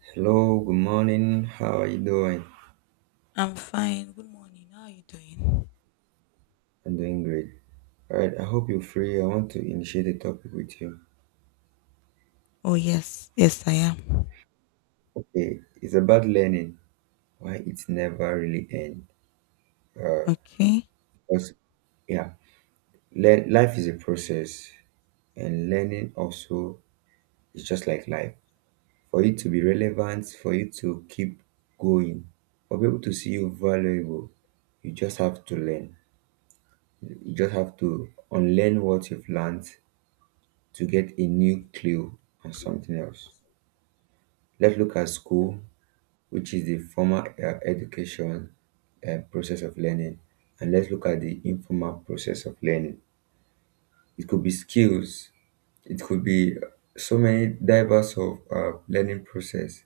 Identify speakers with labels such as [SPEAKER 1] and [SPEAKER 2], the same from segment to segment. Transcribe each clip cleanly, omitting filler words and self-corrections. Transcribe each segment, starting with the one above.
[SPEAKER 1] Hello, good morning. How are you doing?
[SPEAKER 2] I'm fine. Good morning. How are you doing?
[SPEAKER 1] I'm doing great. All right, I hope you're free. I want to initiate a topic with you.
[SPEAKER 2] Oh, yes. Yes, I am.
[SPEAKER 1] Okay, it's about learning, why it's never really end. Uh,
[SPEAKER 2] Okay.
[SPEAKER 1] because, yeah, life is a process, and learning also is just like life. For you to be relevant, for you to keep going, for people to see you valuable, you just have to learn. You just have to unlearn what you've learned to get a new clue on something else. Let's look at school, which is the formal education process of learning, and let's look at the informal process of learning. It could be skills, it could be so many diverse of learning process.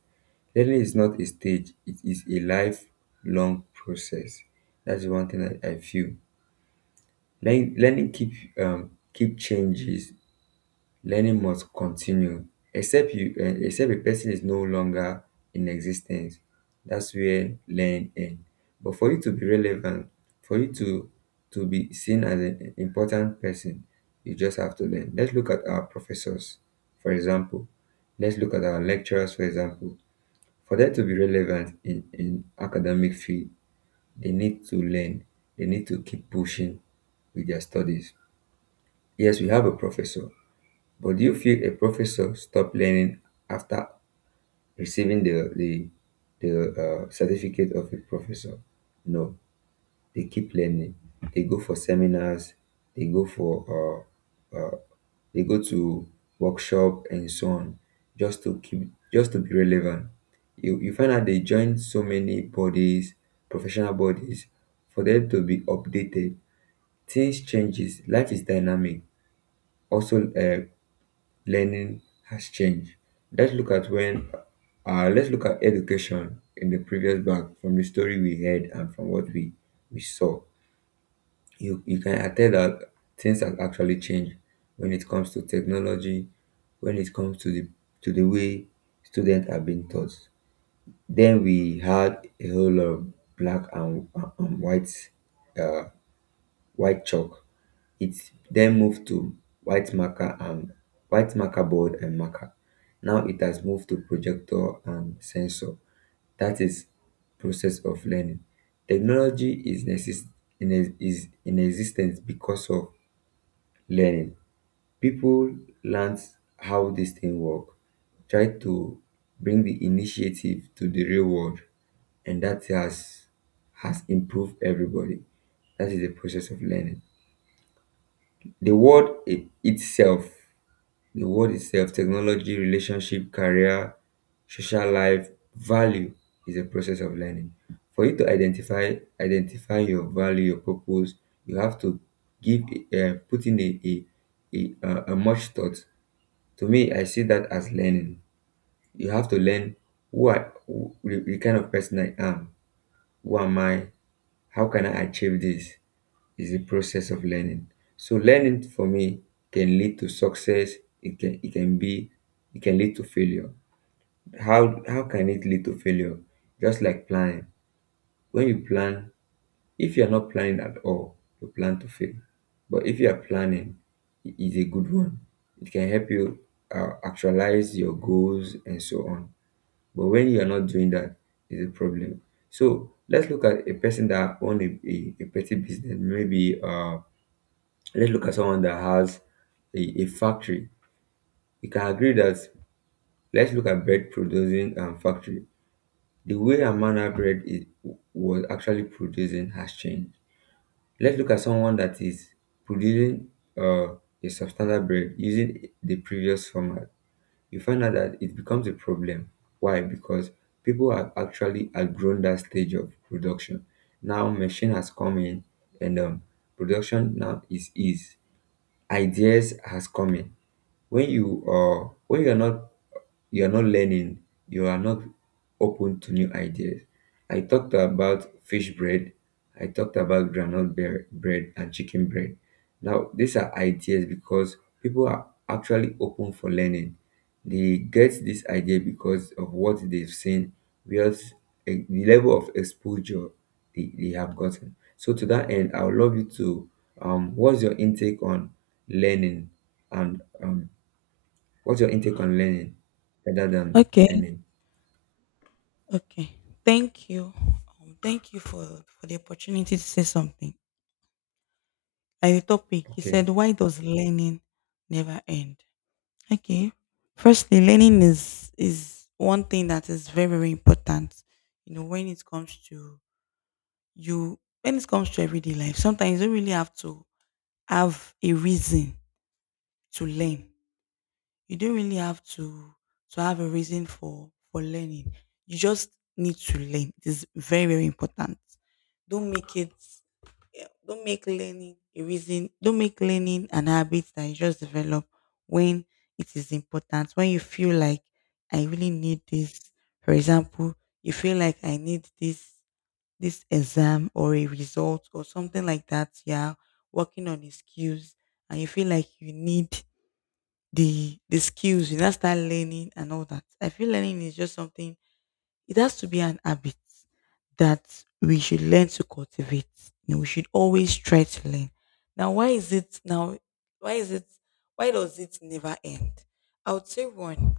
[SPEAKER 1] Learning is not a stage; it is a lifelong process. That's one thing that I feel. Learning, learning keep keep changes learning must continue except you except a person is no longer in existence, that's where learning ends. But for you to be relevant, for you to be seen as an important person, you just have to learn. Let's look at our professors, for example. Let's look at our lecturers, for example. For them to be relevant in academic field, they need to learn, they need to keep pushing with their studies. Yes, we have a professor, but do you feel a professor stop learning after receiving the certificate of a professor? No, they keep learning. They go for seminars. They go for uh, uh, they go to workshop and so on, just to keep, just to be relevant. You find out they join so many bodies, professional bodies, for them to be updated. Things changes. Life is dynamic. Also, learning has changed. Let's look at when let's look at education in the previous bank from the story we heard and from what we saw. You can attest that things have actually changed when it comes to technology, when it comes to the way students are being taught. Then we had a whole lot of black and white uh, white chalk. It then moved to white marker and white marker board and marker. Now it has moved to projector and sensor. That is process of learning. Technology is is in existence because of learning. People learned how this thing work, tried to bring the initiative to the real world, and that has improved everybody. That is the process of learning. The word i- itself, the word itself, technology, relationship, career, social life, value is a process of learning. For you to identify your value, your purpose, you have to give put in a much thought. To me, I see that as learning. You have to learn the kind of person I am, who am I, how can I achieve this, is the process of learning. So learning for me can lead to success, it can it can be it can lead to failure. How can it lead to failure? Just like planning. When you plan, if you're not planning at all, you plan to fail. But if you are planning, it is a good one. It can help you actualize your goals and so on. But when you are not doing that, is a problem. So let's look at a person that own a petty business. Maybe let's look at someone that has a factory. We can agree that let's look at bread producing and factory. The way Amana bread was actually producing has changed. Let's look at someone that is producing uh, a substandard bread using the previous format. You find out that it becomes a problem. Why? Because people have actually outgrown that stage of production. Now machine has come in and production now is ease. Ideas has come in when you are not learning, you are not open to new ideas. I talked about fish bread, I talked about bread and chicken bread. Now these are ideas because people are actually open for learning. They get this idea because of what they've seen, because the level of exposure they have gotten. So to that end, I would love you to what's your intake on learning and what's your intake on learning rather than
[SPEAKER 2] Okay.
[SPEAKER 1] earning?
[SPEAKER 2] Okay. Thank you. Thank you for the opportunity to say something. Like the topic, you
[SPEAKER 1] Okay.
[SPEAKER 2] said, why does learning never end? Okay. Firstly, learning is one thing that is very, very important. You know, when it comes to you, when it comes to everyday life, sometimes you don't really have to have a reason to learn. You don't really have to have a reason for learning. You just need to learn. It is very, very important. Don't make it, yeah, don't make learning a reason. Don't make learning an habit that you just develop when it is important. When you feel like, I really need this. For example, you feel like, I need this, this exam or a result or something like that. Yeah. Working on a skills and you feel like you need the skills, you now start learning and all that. I feel learning is just something. It has to be an habit that we should learn to cultivate. You know, we should always try to learn. Now, why is it now, why is it, why does it never end? I would say one,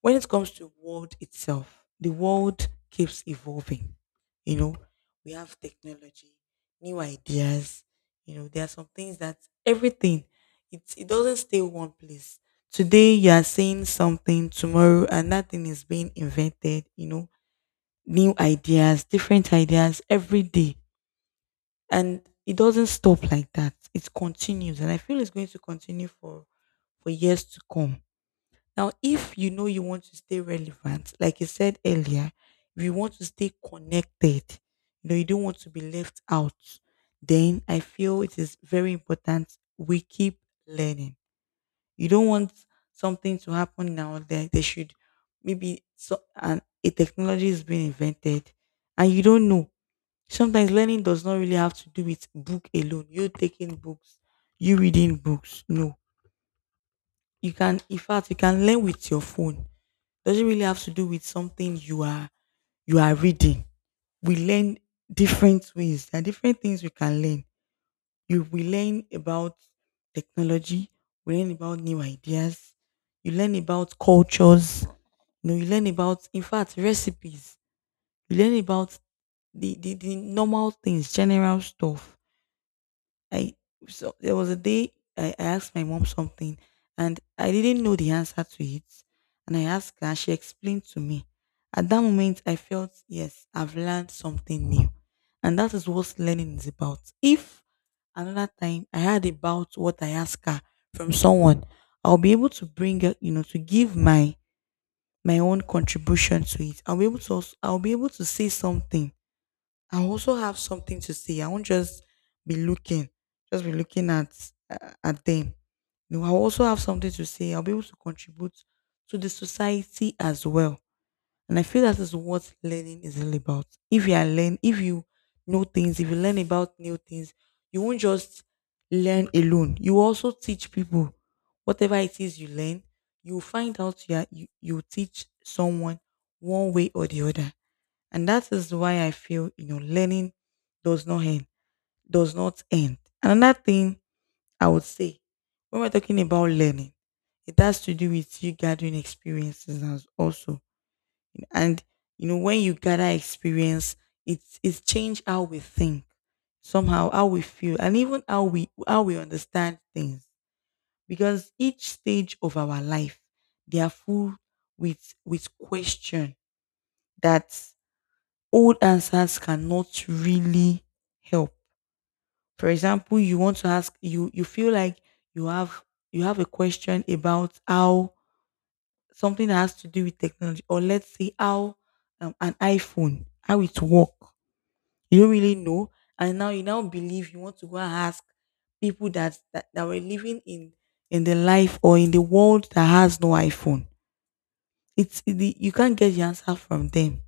[SPEAKER 2] when it comes to world itself, the world keeps evolving. You know, we have technology, new ideas. You know, there are some things that everything, it doesn't stay one place. Today you are saying something, tomorrow another thing is being invented. You know, new ideas, different ideas every day, and it doesn't stop like that. It continues, and I feel it's going to continue for years to come. Now, if you know you want to stay relevant, like I said earlier, if you want to stay connected, you know, you don't want to be left out, then I feel it is very important we keep learning. You don't want something to happen now that they should, maybe so, and a technology is being invented and you don't know. Sometimes learning does not really have to do with book alone. You taking books, you reading books. No. You can, in fact, you can learn with your phone. Doesn't really have to do with something you are reading. We learn different ways. There are different things we can learn. You we learn about technology, we learn about new ideas, you learn about cultures, you know, you learn about, in fact, recipes, you learn about the normal things, general stuff. I so there was a day I asked my mom something and I didn't know the answer to it. And I asked her, she explained to me. At that moment, I felt, yes, I've learned something new. And that is what learning is about. If another time I heard about what I asked her from someone, I'll be able to bring, to give my own contribution to it. I'll be able to also, I'll be able to say something. I also have something to say. I won't be looking, just be looking at them. No, I also have something to say. I'll be able to contribute to the society as well. And I feel that is what learning is all about. If you know things, if you learn about new things, you won't just learn alone. You also teach people whatever it is you learn. You find out you, are, you teach someone one way or the other. And that is why I feel, you know, learning does not end, does not end. Another thing I would say, when we're talking about learning, it has to do with you gathering experiences as also. And, you know, when you gather experience, it's changed how we think, somehow how we feel, and even how we understand things. Because each stage of our life, they are full with question that old answers cannot really help. For example, you want to ask you feel like you have you have a question about how, something that has to do with technology, or let's say how an iPhone how it work. You don't really know, and now you now believe you want to go and ask people that were living in the life or in the world that has no iPhone. It's the You can't get the answer from them.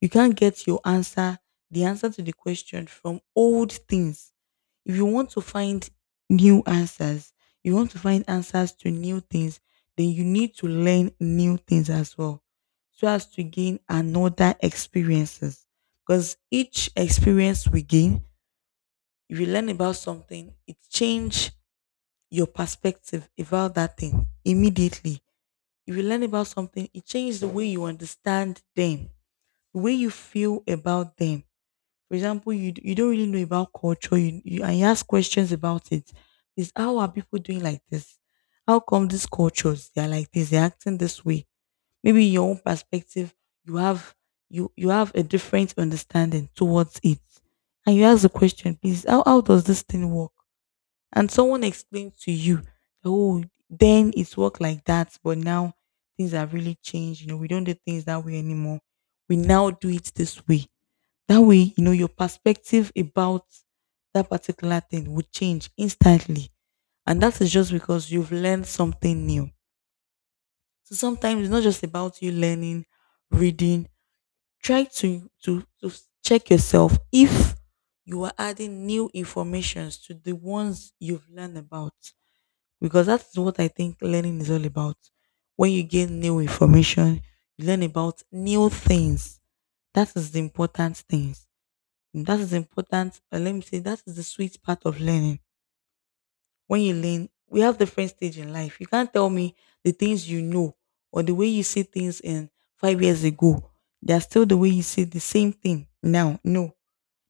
[SPEAKER 2] You can't get your answer, the answer to the question from old things. If you want to find new answers, you want to find answers to new things, then you need to learn new things as well so as to gain another experiences. Because each experience we gain, if you learn about something, it change your perspective about that thing immediately. If you learn about something, it changes the way you understand them, the way you feel about them. For example, you don't really know about culture, you and you ask questions about it. Is how are people doing like this? How come these cultures they are like this? They're acting this way. Maybe your own perspective, you have, you have a different understanding towards it, and you ask the question, please, how does this thing work? And someone explains to you, oh, then it's work like that, but now things have really changed. You know, we don't do things that way anymore. We now do it this way. That way, you know, your perspective about that particular thing would change instantly. And that is just because you've learned something new. So sometimes it's not just about you learning, reading. Try to check yourself if you are adding new informations to the ones you've learned about, because that is what I think learning is all about. When you gain new information, you learn about new things. That is the important things. And that is important. Let me say that is the sweet part of learning. When you learn, we have different stage in life. You can't tell me the things you know or the way you see things in 5 years ago. They are still the way you see the same thing now. No,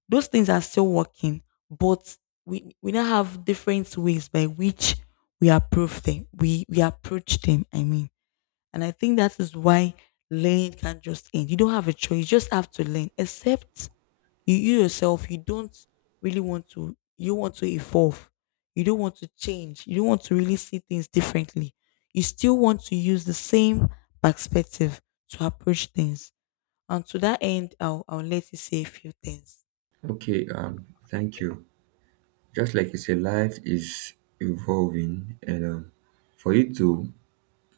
[SPEAKER 2] those things are still working, but we now have different ways by which we approve them. We approach them. I mean, and I think that is why learning can not just end. You don't have a choice. You just have to learn. Except you, you don't really want to. You want to evolve. You don't want to change. You don't want to really see things differently. You still want to use the same perspective to approach things. And to that end, I'll let you say a few things.
[SPEAKER 1] Okay. Thank you. Just like you say, life is evolving, and for you to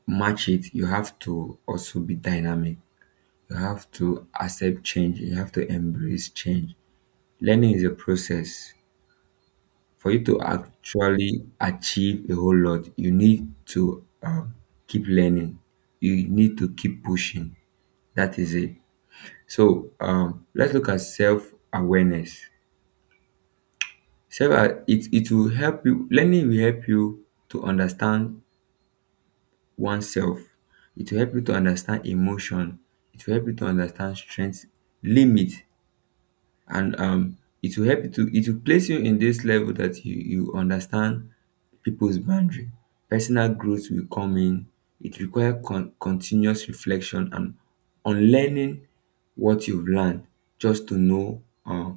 [SPEAKER 1] match it, you have to also be dynamic. You have to accept change. You have to embrace change. Learning is a process. For you to actually achieve a whole lot, you need to keep learning. You need to keep pushing. That is it. So let's look at self-awareness. It will help you, learning will help you to understand oneself. It will help you to understand emotion. It will help you to understand strength, limit, and it will help you to, it will place you in this level that you understand people's boundary. Personal growth will come in. It requires continuous reflection and unlearning what you've learned just to know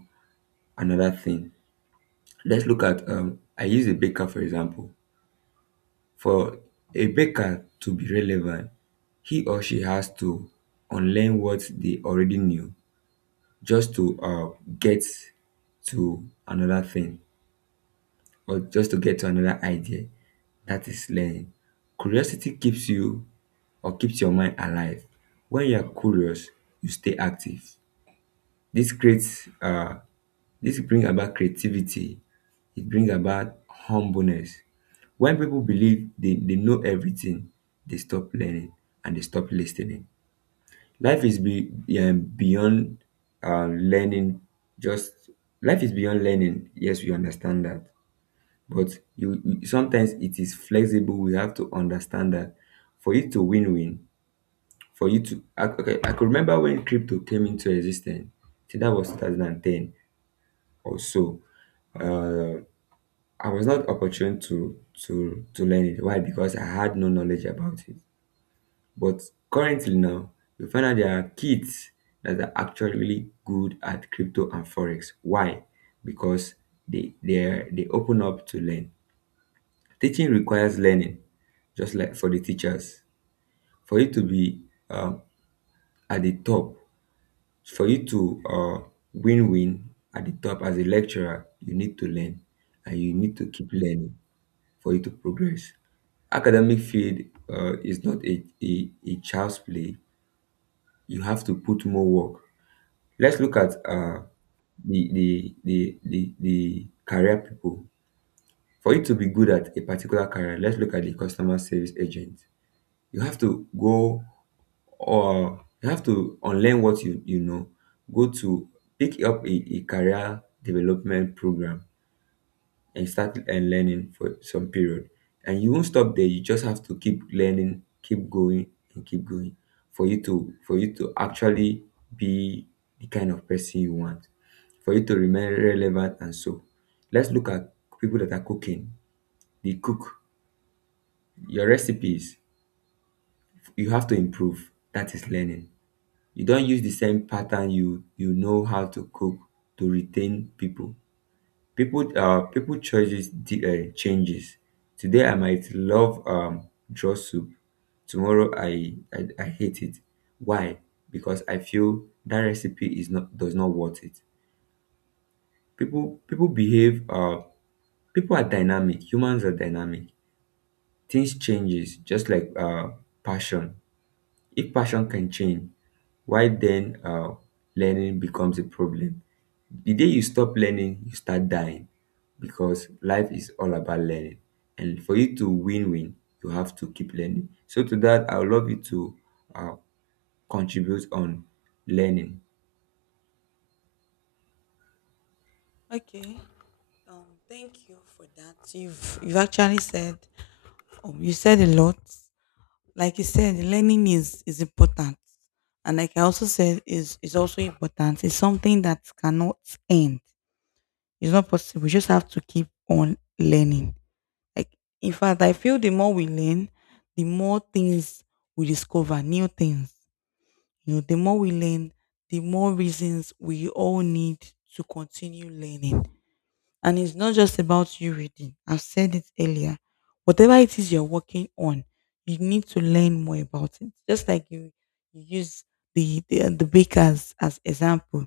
[SPEAKER 1] another thing. Let's look at I use a baker for example. For a baker to be relevant, he or she has to unlearn what they already knew just to get to another thing or just to get to another idea. That is learning. Curiosity keeps you or keeps your mind alive. When you are curious, you stay active. This creates This brings about creativity, it brings about humbleness. When people believe they know everything, they stop learning and they stop listening. Life is be beyond learning, just life is beyond learning, yes we understand that. But you sometimes it is flexible, we have to understand that for you to win, for you to okay, I could remember when crypto came into existence. I think dat was 2010 or so. Uh. I was not opportune to learn it. Why? Because I had no knowledge about it. But currently now, you find out there are kids that are actually really good at crypto and forex. Why? Because they they open up to learn. Teaching requires learning, just like for the teachers. For you to be um, at the top, for you to win win at the top as a lecturer, you need to learn and you need to keep learning, for you to progress. Academic field is not a child's play. You have to put more work. Let's look at the career people. For you to be good at a particular career, let's look at the customer service agent. You have to go or you have to unlearn what you know, go to pick up a career development program, and you start and learning for some period, and you won't stop there, you just have to keep learning, keep going and keep going, for you to actually be the kind of person you want, for you to remain relevant. And so let's look at people that are cooking. They cook your recipes, you have to improve. That is learning. You don't use the same pattern you know how to cook to retain people. People choices changes. Today I might love draw soup, tomorrow I hate it. Why? Because I feel that recipe is not does not worth it. People behave, people are dynamic, humans are dynamic. Things changes, just like passion. If passion can change, why then learning becomes a problem. The day you stop learning, you start dying, because life is all about learning. And for you to win win, you have to keep learning. So, to that, I would love you to uh, contribute on learning.
[SPEAKER 2] Okay. Thank you for that. You've actually said, you said a lot. Like you said, learning is important. And like I also said, is also important. It's something that cannot end. It's not possible. We just have to keep on learning. Like, in fact, I feel the more we learn, the more things we discover, new things. You know, the more we learn, the more reasons we all need to continue learning. And it's not just about you reading. I've said it earlier. Whatever it is you're working on, you need to learn more about it. Just like you use the bakers as example.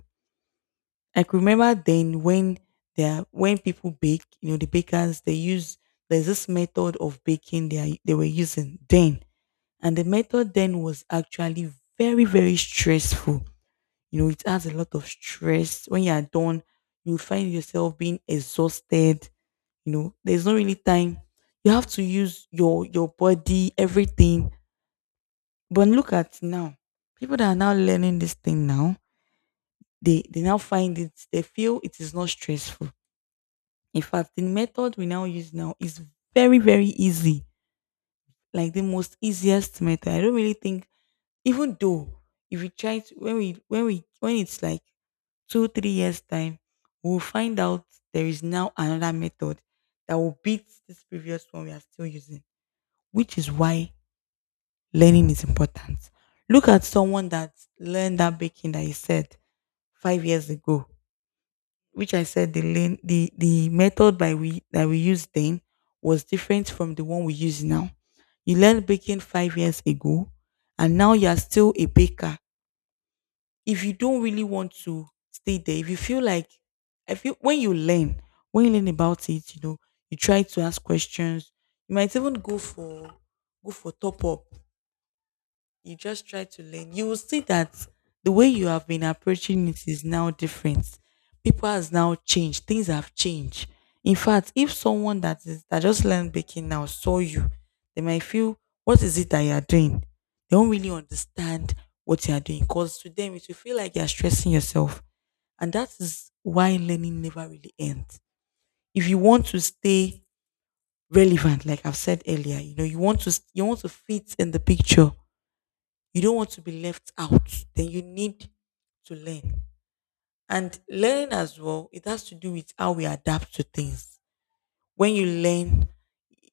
[SPEAKER 2] Like, remember then when they're when people bake, you know, the bakers they use, there's this method of baking they were using then, and the method then was actually very, very stressful. You know, it adds a lot of stress. When you are done, you find yourself being exhausted. You know, there's not really time. You have to use your body, everything. But look at now, people that are now learning this thing now, they now find it. They feel it is not stressful. In fact, the method we now use now is very, very easy, like the most easiest method. I don't really think, even though if we try to, when we when we when it's like 2 or 3 years time, we'll find out there is now another method that will beat this previous one we are still using, which is why learning is important. Look at someone that learned that baking that he said 5 years ago, which I said, the learn, the method by we that we used then was different from the one we use now. You learned baking 5 years ago and now you are still a baker. If you don't really want to stay there, if you feel like, I feel when you learn, about it, you know, you try to ask questions. You might even go for go for top up. You just try to learn. You will see that the way you have been approaching it is now different. People has now changed. Things have changed. In fact, if someone that just learned baking now saw you, they might feel, what is it that you are doing? They don't really understand what you are doing, because to them it will feel like you are stressing yourself. And that is why learning never really ends. If you want to stay relevant, like I've said earlier, you want to fit in the picture, you don't want to be left out, then you need to learn. And learning as well, it has to do with how we adapt to things. When you learn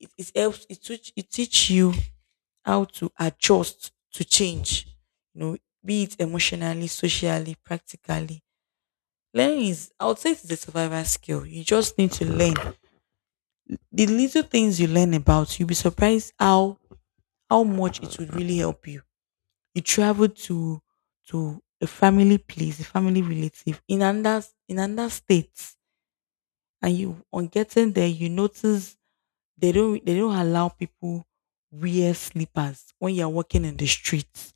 [SPEAKER 2] it, it helps, it teach you how to adjust to change, you know, be it emotionally, socially, practically. Learning is, I would say, it's a survival skill. You just need to learn. The little things you learn about, you'll be surprised how much it would really help you. You travel to a family place, a family relative in another state, and you, on getting there, you notice they don't allow people wear slippers when you're walking in the streets.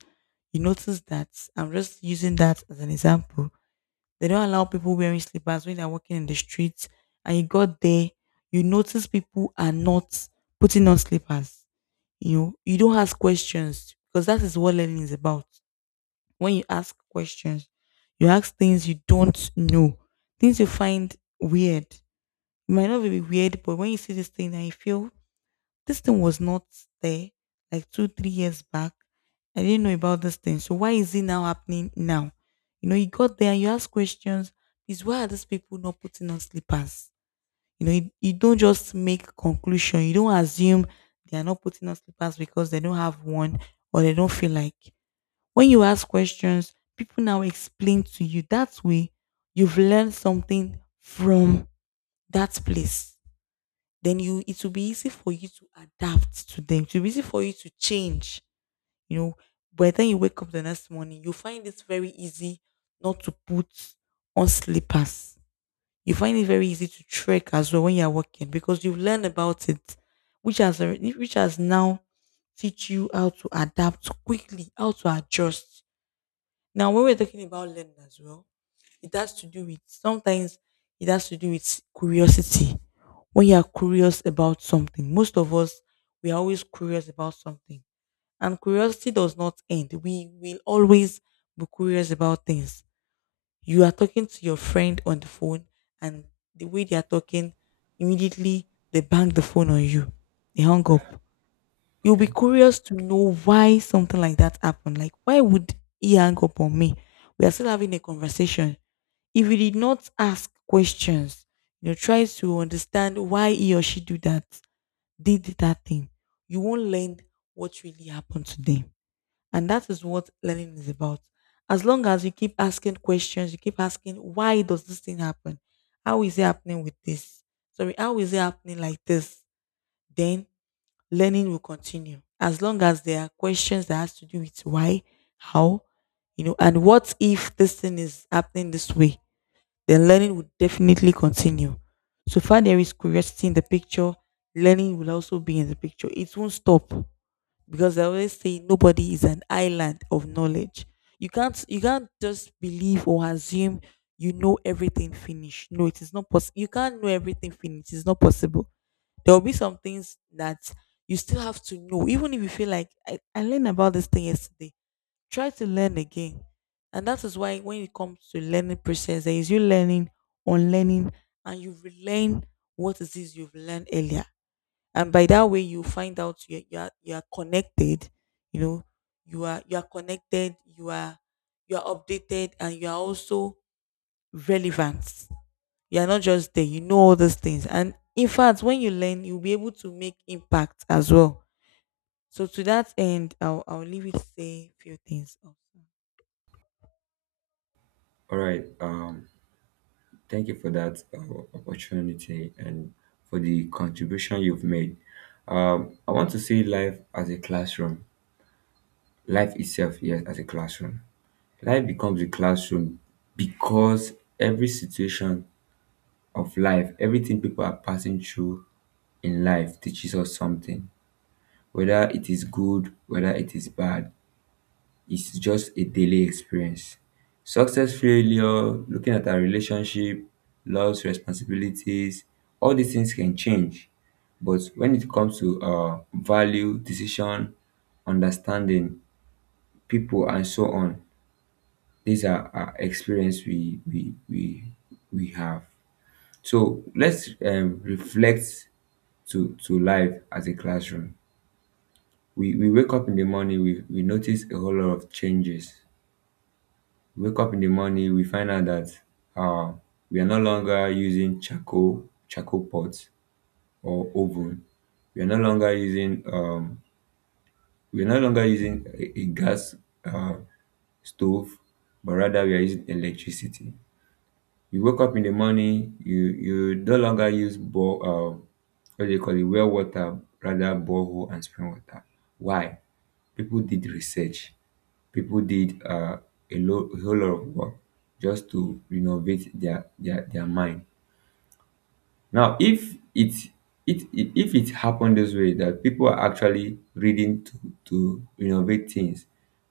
[SPEAKER 2] You notice that, I'm just using that as an example. They don't allow people wearing slippers when they're walking in the streets, and you got there, you notice people are not putting on slippers. You know, you don't ask questions, because that is what learning is about. When you ask questions, you ask things you don't know, things you find weird. It might not be weird, but when you see this thing and you feel this thing was not there like two, 3 years back, I didn't know about this thing. So why is it now happening now? You know, you got there and you ask questions. Is, why are these people not putting on slippers? You know, you don't just make conclusion. You don't assume they are not putting on slippers because they don't have one, or they don't feel like. When you ask questions, people now explain to you. That way, you've learned something from that place. It will be easy for you to adapt to them. It will be easy for you to change. You know, by the time you wake up the next morning, you find it very easy not to put on slippers. You find it very easy to trek as well when you are working, because you've learned about it, which has now teach you how to adapt quickly, how to adjust. Now, when we're talking about learning as well, it has to do with sometimes, it has to do with curiosity. When you are curious about something, most of us, we are always curious about something, and curiosity does not end. We will always be curious about things. You are talking to your friend on the phone, and the way they are talking, immediately they bang the phone on you. They hung up. You'll be
[SPEAKER 1] Okay.
[SPEAKER 2] curious to know why something like that happened. Like, why would he hang up on me? We are still having a conversation. If you did not ask questions, try to understand why he or she do that, did that thing, you won't learn what really happened to them. And that is what learning is about. As long as you keep asking questions, you keep asking, why does this thing happen? How is it happening with this? Sorry, how is it happening like this? Then learning will continue, as long as there are questions that has to do with why, how, you know, and what if this thing is happening this way, then learning will definitely continue. So far there is curiosity in the picture, learning will also be in the picture. It won't stop, because I always say nobody is an island of knowledge. You can't just believe or assume you know everything finished. No, it is not possible. You can't know everything finished. It's not possible. There will be some things that you still have to know, even if you feel like I learned about this thing yesterday. Try to learn again. And that is why when it comes to learning process, there is, you learning, unlearning, and you relearn what it is you've learned earlier. And by that way you find out, you are connected, you know, you are connected, you are updated, and you are also relevant. You are not just there, you know, all those things. And in fact, when you learn you'll be able to make impact as well. So to that end, I'll leave it to say a few things also.
[SPEAKER 1] All right. Thank you for that opportunity and for the contribution you've made. I want to see life as a classroom, life itself, yes, as a classroom. Life becomes a classroom because every situation of life. Everything people are passing through in life teaches us something. Whether it is good, whether it is bad, it's just a daily experience. Success, failure, looking at our relationship, loves, responsibilities, all these things can change. But when it comes to value, decision, understanding people, and so on, are experience we have. So let's reflect to life as a classroom. We wake up in the morning, we notice a whole lot of changes. We wake up in the morning, we find out that uh, we are no longer using charcoal pots or oven. We are no longer using we are no longer using a gas uh, stove, but rather we are using electricity. You wake up in the morning, you no longer use bore what do you call it, well water, rather borehole and spring water. Why? People did research. People did a whole lot of work just to renovate their mind. Now if if it happened this way that people are actually reading to renovate things,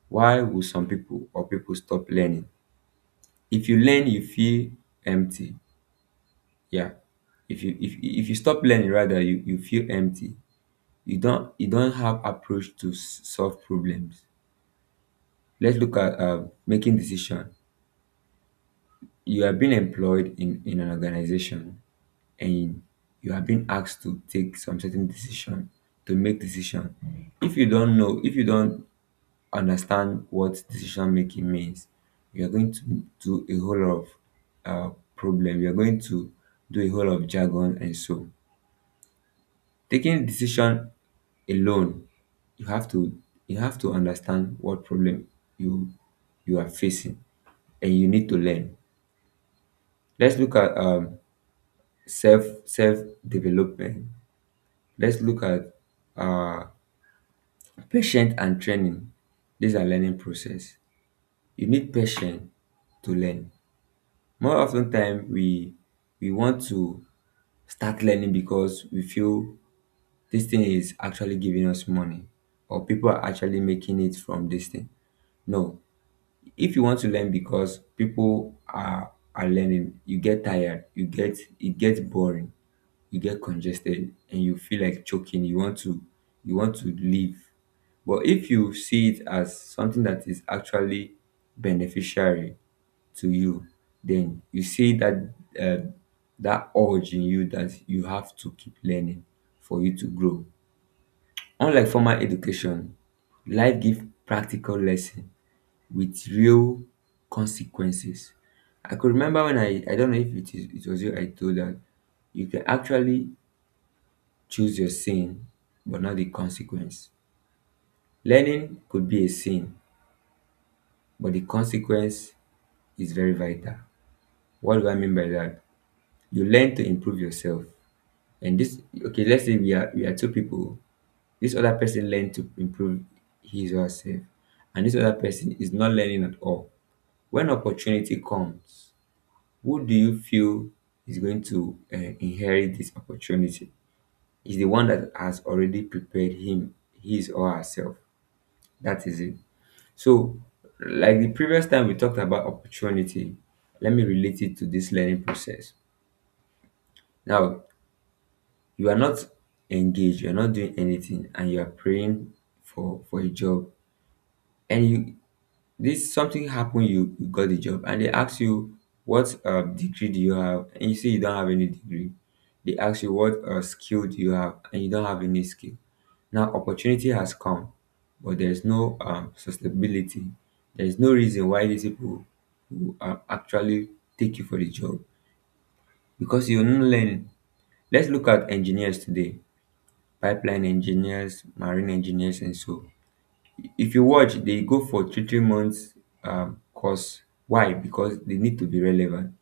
[SPEAKER 1] why would some people or people stop learning? If you learn, you feel empty. Yeah, if you stop learning, rather you feel empty. You don't have approach to solve problems. Let's look at making decision. You are being employed in an organization, and you are being asked to take some certain decision, to make decision. If you don't understand what decision making means, you are going to do a whole lot of problem. You are going to do a whole lot of jargon, and so, taking decision alone, you have to, you have to understand what problem you, you are facing, and you need to learn. Let's look at self development. Let's look at uh patient and training. These are learning process. You need patience to learn. More often time, we want to start learning because we feel this thing is actually giving us money, or people are actually making it from this thing. No, if you want to learn because people are learning, you get tired, you get, it gets boring, you get congested and you feel like choking. You want to, you want to leave. But if you see it as something that is actually beneficiary to you, then you see that uh, that urge in you, that you have to keep learning for you to grow. Unlike formal education, life gives practical lesson with real consequences. I could remember when I don't know if it was you I told that you can actually choose your sin, but not the consequence. Learning could be a sin, but the consequence is very vital. What do I mean by that? You learn to improve yourself. And this, okay, let's say we are two people. This other person learn to improve his or herself, and this other person is not learning at all. When opportunity comes, who do you feel is going to inherit this opportunity? Is the one that has already prepared him, his or herself. That is it. So, like the previous time we talked about opportunity, let me relate it to this learning process. Now, you are not engaged, you're not doing anything, and you are praying for a job. And you, this something happen, you got the job and they ask you, what degree do you have, and you say you don't have any degree. They ask you what skill do you have, and you don't have any skill. Now opportunity has come, but there's no sustainability. There's no reason why these people who actually take you for the job, because you're not learning. Let's look at engineers today, pipeline engineers, marine engineers, and so, if you watch, they go for three three months course. Why? Because they need to be relevant.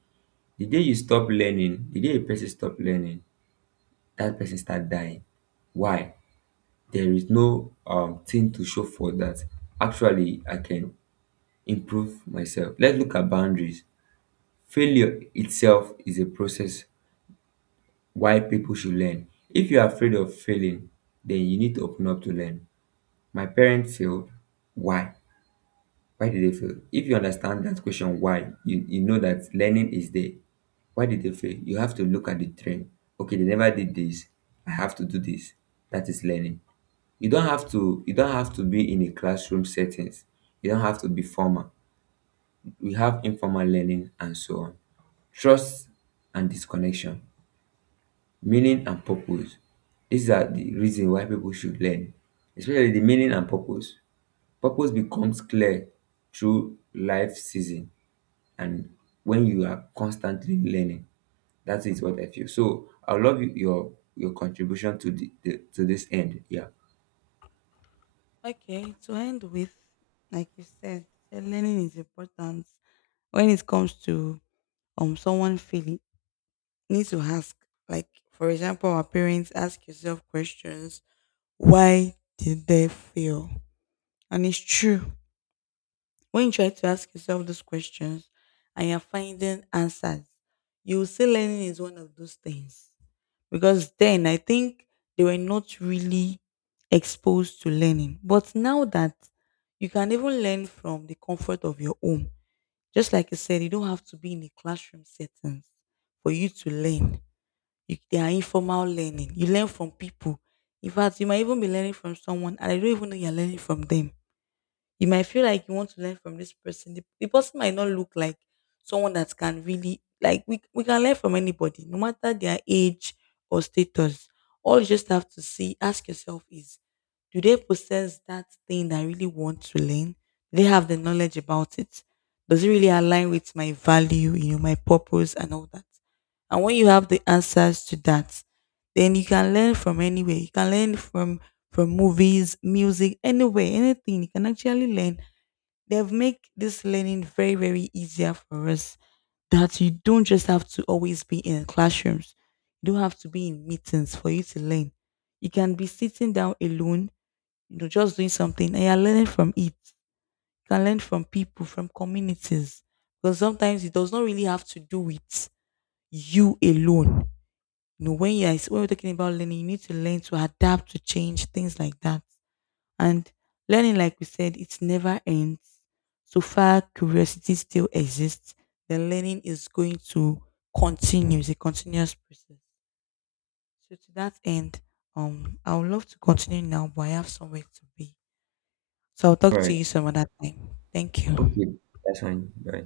[SPEAKER 1] The day you stop learning, the day a person stop learning, that person start dying. Why? There is no thing to show for that. Actually, I can improve myself. Let's look at boundaries. Failure itself is a process. Why people should learn? If you're afraid of failing, then you need to open up to learn. My parents failed. Why? Why did they fail? If you understand that question, why, you know that learning is there. Why did they fail? You have to look at the trend. Okay, they never did this, I have to do this. That is learning. You don't have to be in a classroom settings. You don't have to be formal. We have informal learning and so on. Trust and disconnection, meaning and purpose, these are the reason why people should learn, especially the meaning and purpose. Purpose becomes clear through life season. And when you are constantly learning, that is what I feel. So I love your contribution to the to this end. Yeah,
[SPEAKER 2] Okay, to end with, like you said, learning is important. When it comes to someone feeling, you need to ask. Like for example, our parents, ask yourself questions. Why did they fail? And it's true. When you try to ask yourself those questions and you're finding answers, you will see learning is one of those things, because then I think they were not really exposed to learning. But now that you can even learn from the comfort of your home, just like I said, you don't have to be in a classroom settings for you to learn. You, they are informal learning. You learn from people. In fact, you might even be learning from someone, and I don't even know you're learning from them. You might feel like you want to learn from this person. The person might not look like someone that can really, like, we can learn from anybody, no matter their age or status. All you just have to see, ask yourself, is, do they possess that thing that I really want to learn? Do they have the knowledge about it? Does it really align with my value, you know, my purpose and all that? And when you have the answers to that, then you can learn from anywhere. You can learn from movies, music, anywhere, anything. You can actually learn. They've made this learning very, very easier for us, that you don't just have to always be in classrooms. You don't have to be in meetings for you to learn. You can be sitting down alone, you know, just doing something and you're learning from it. You can learn from people, from communities. Because sometimes it does not really have to do with you alone. You know, when you are when we're talking about learning, you need to learn to adapt to change, things like that. And learning, like we said, it never ends. So far, curiosity still exists, the learning is going to continue. It's a continuous process. So to that end, I would love to continue now, but I have somewhere to be. So I'll talk
[SPEAKER 1] all
[SPEAKER 2] to
[SPEAKER 1] right,
[SPEAKER 2] you some other time. Thank you.
[SPEAKER 1] okay, that's fine, bye.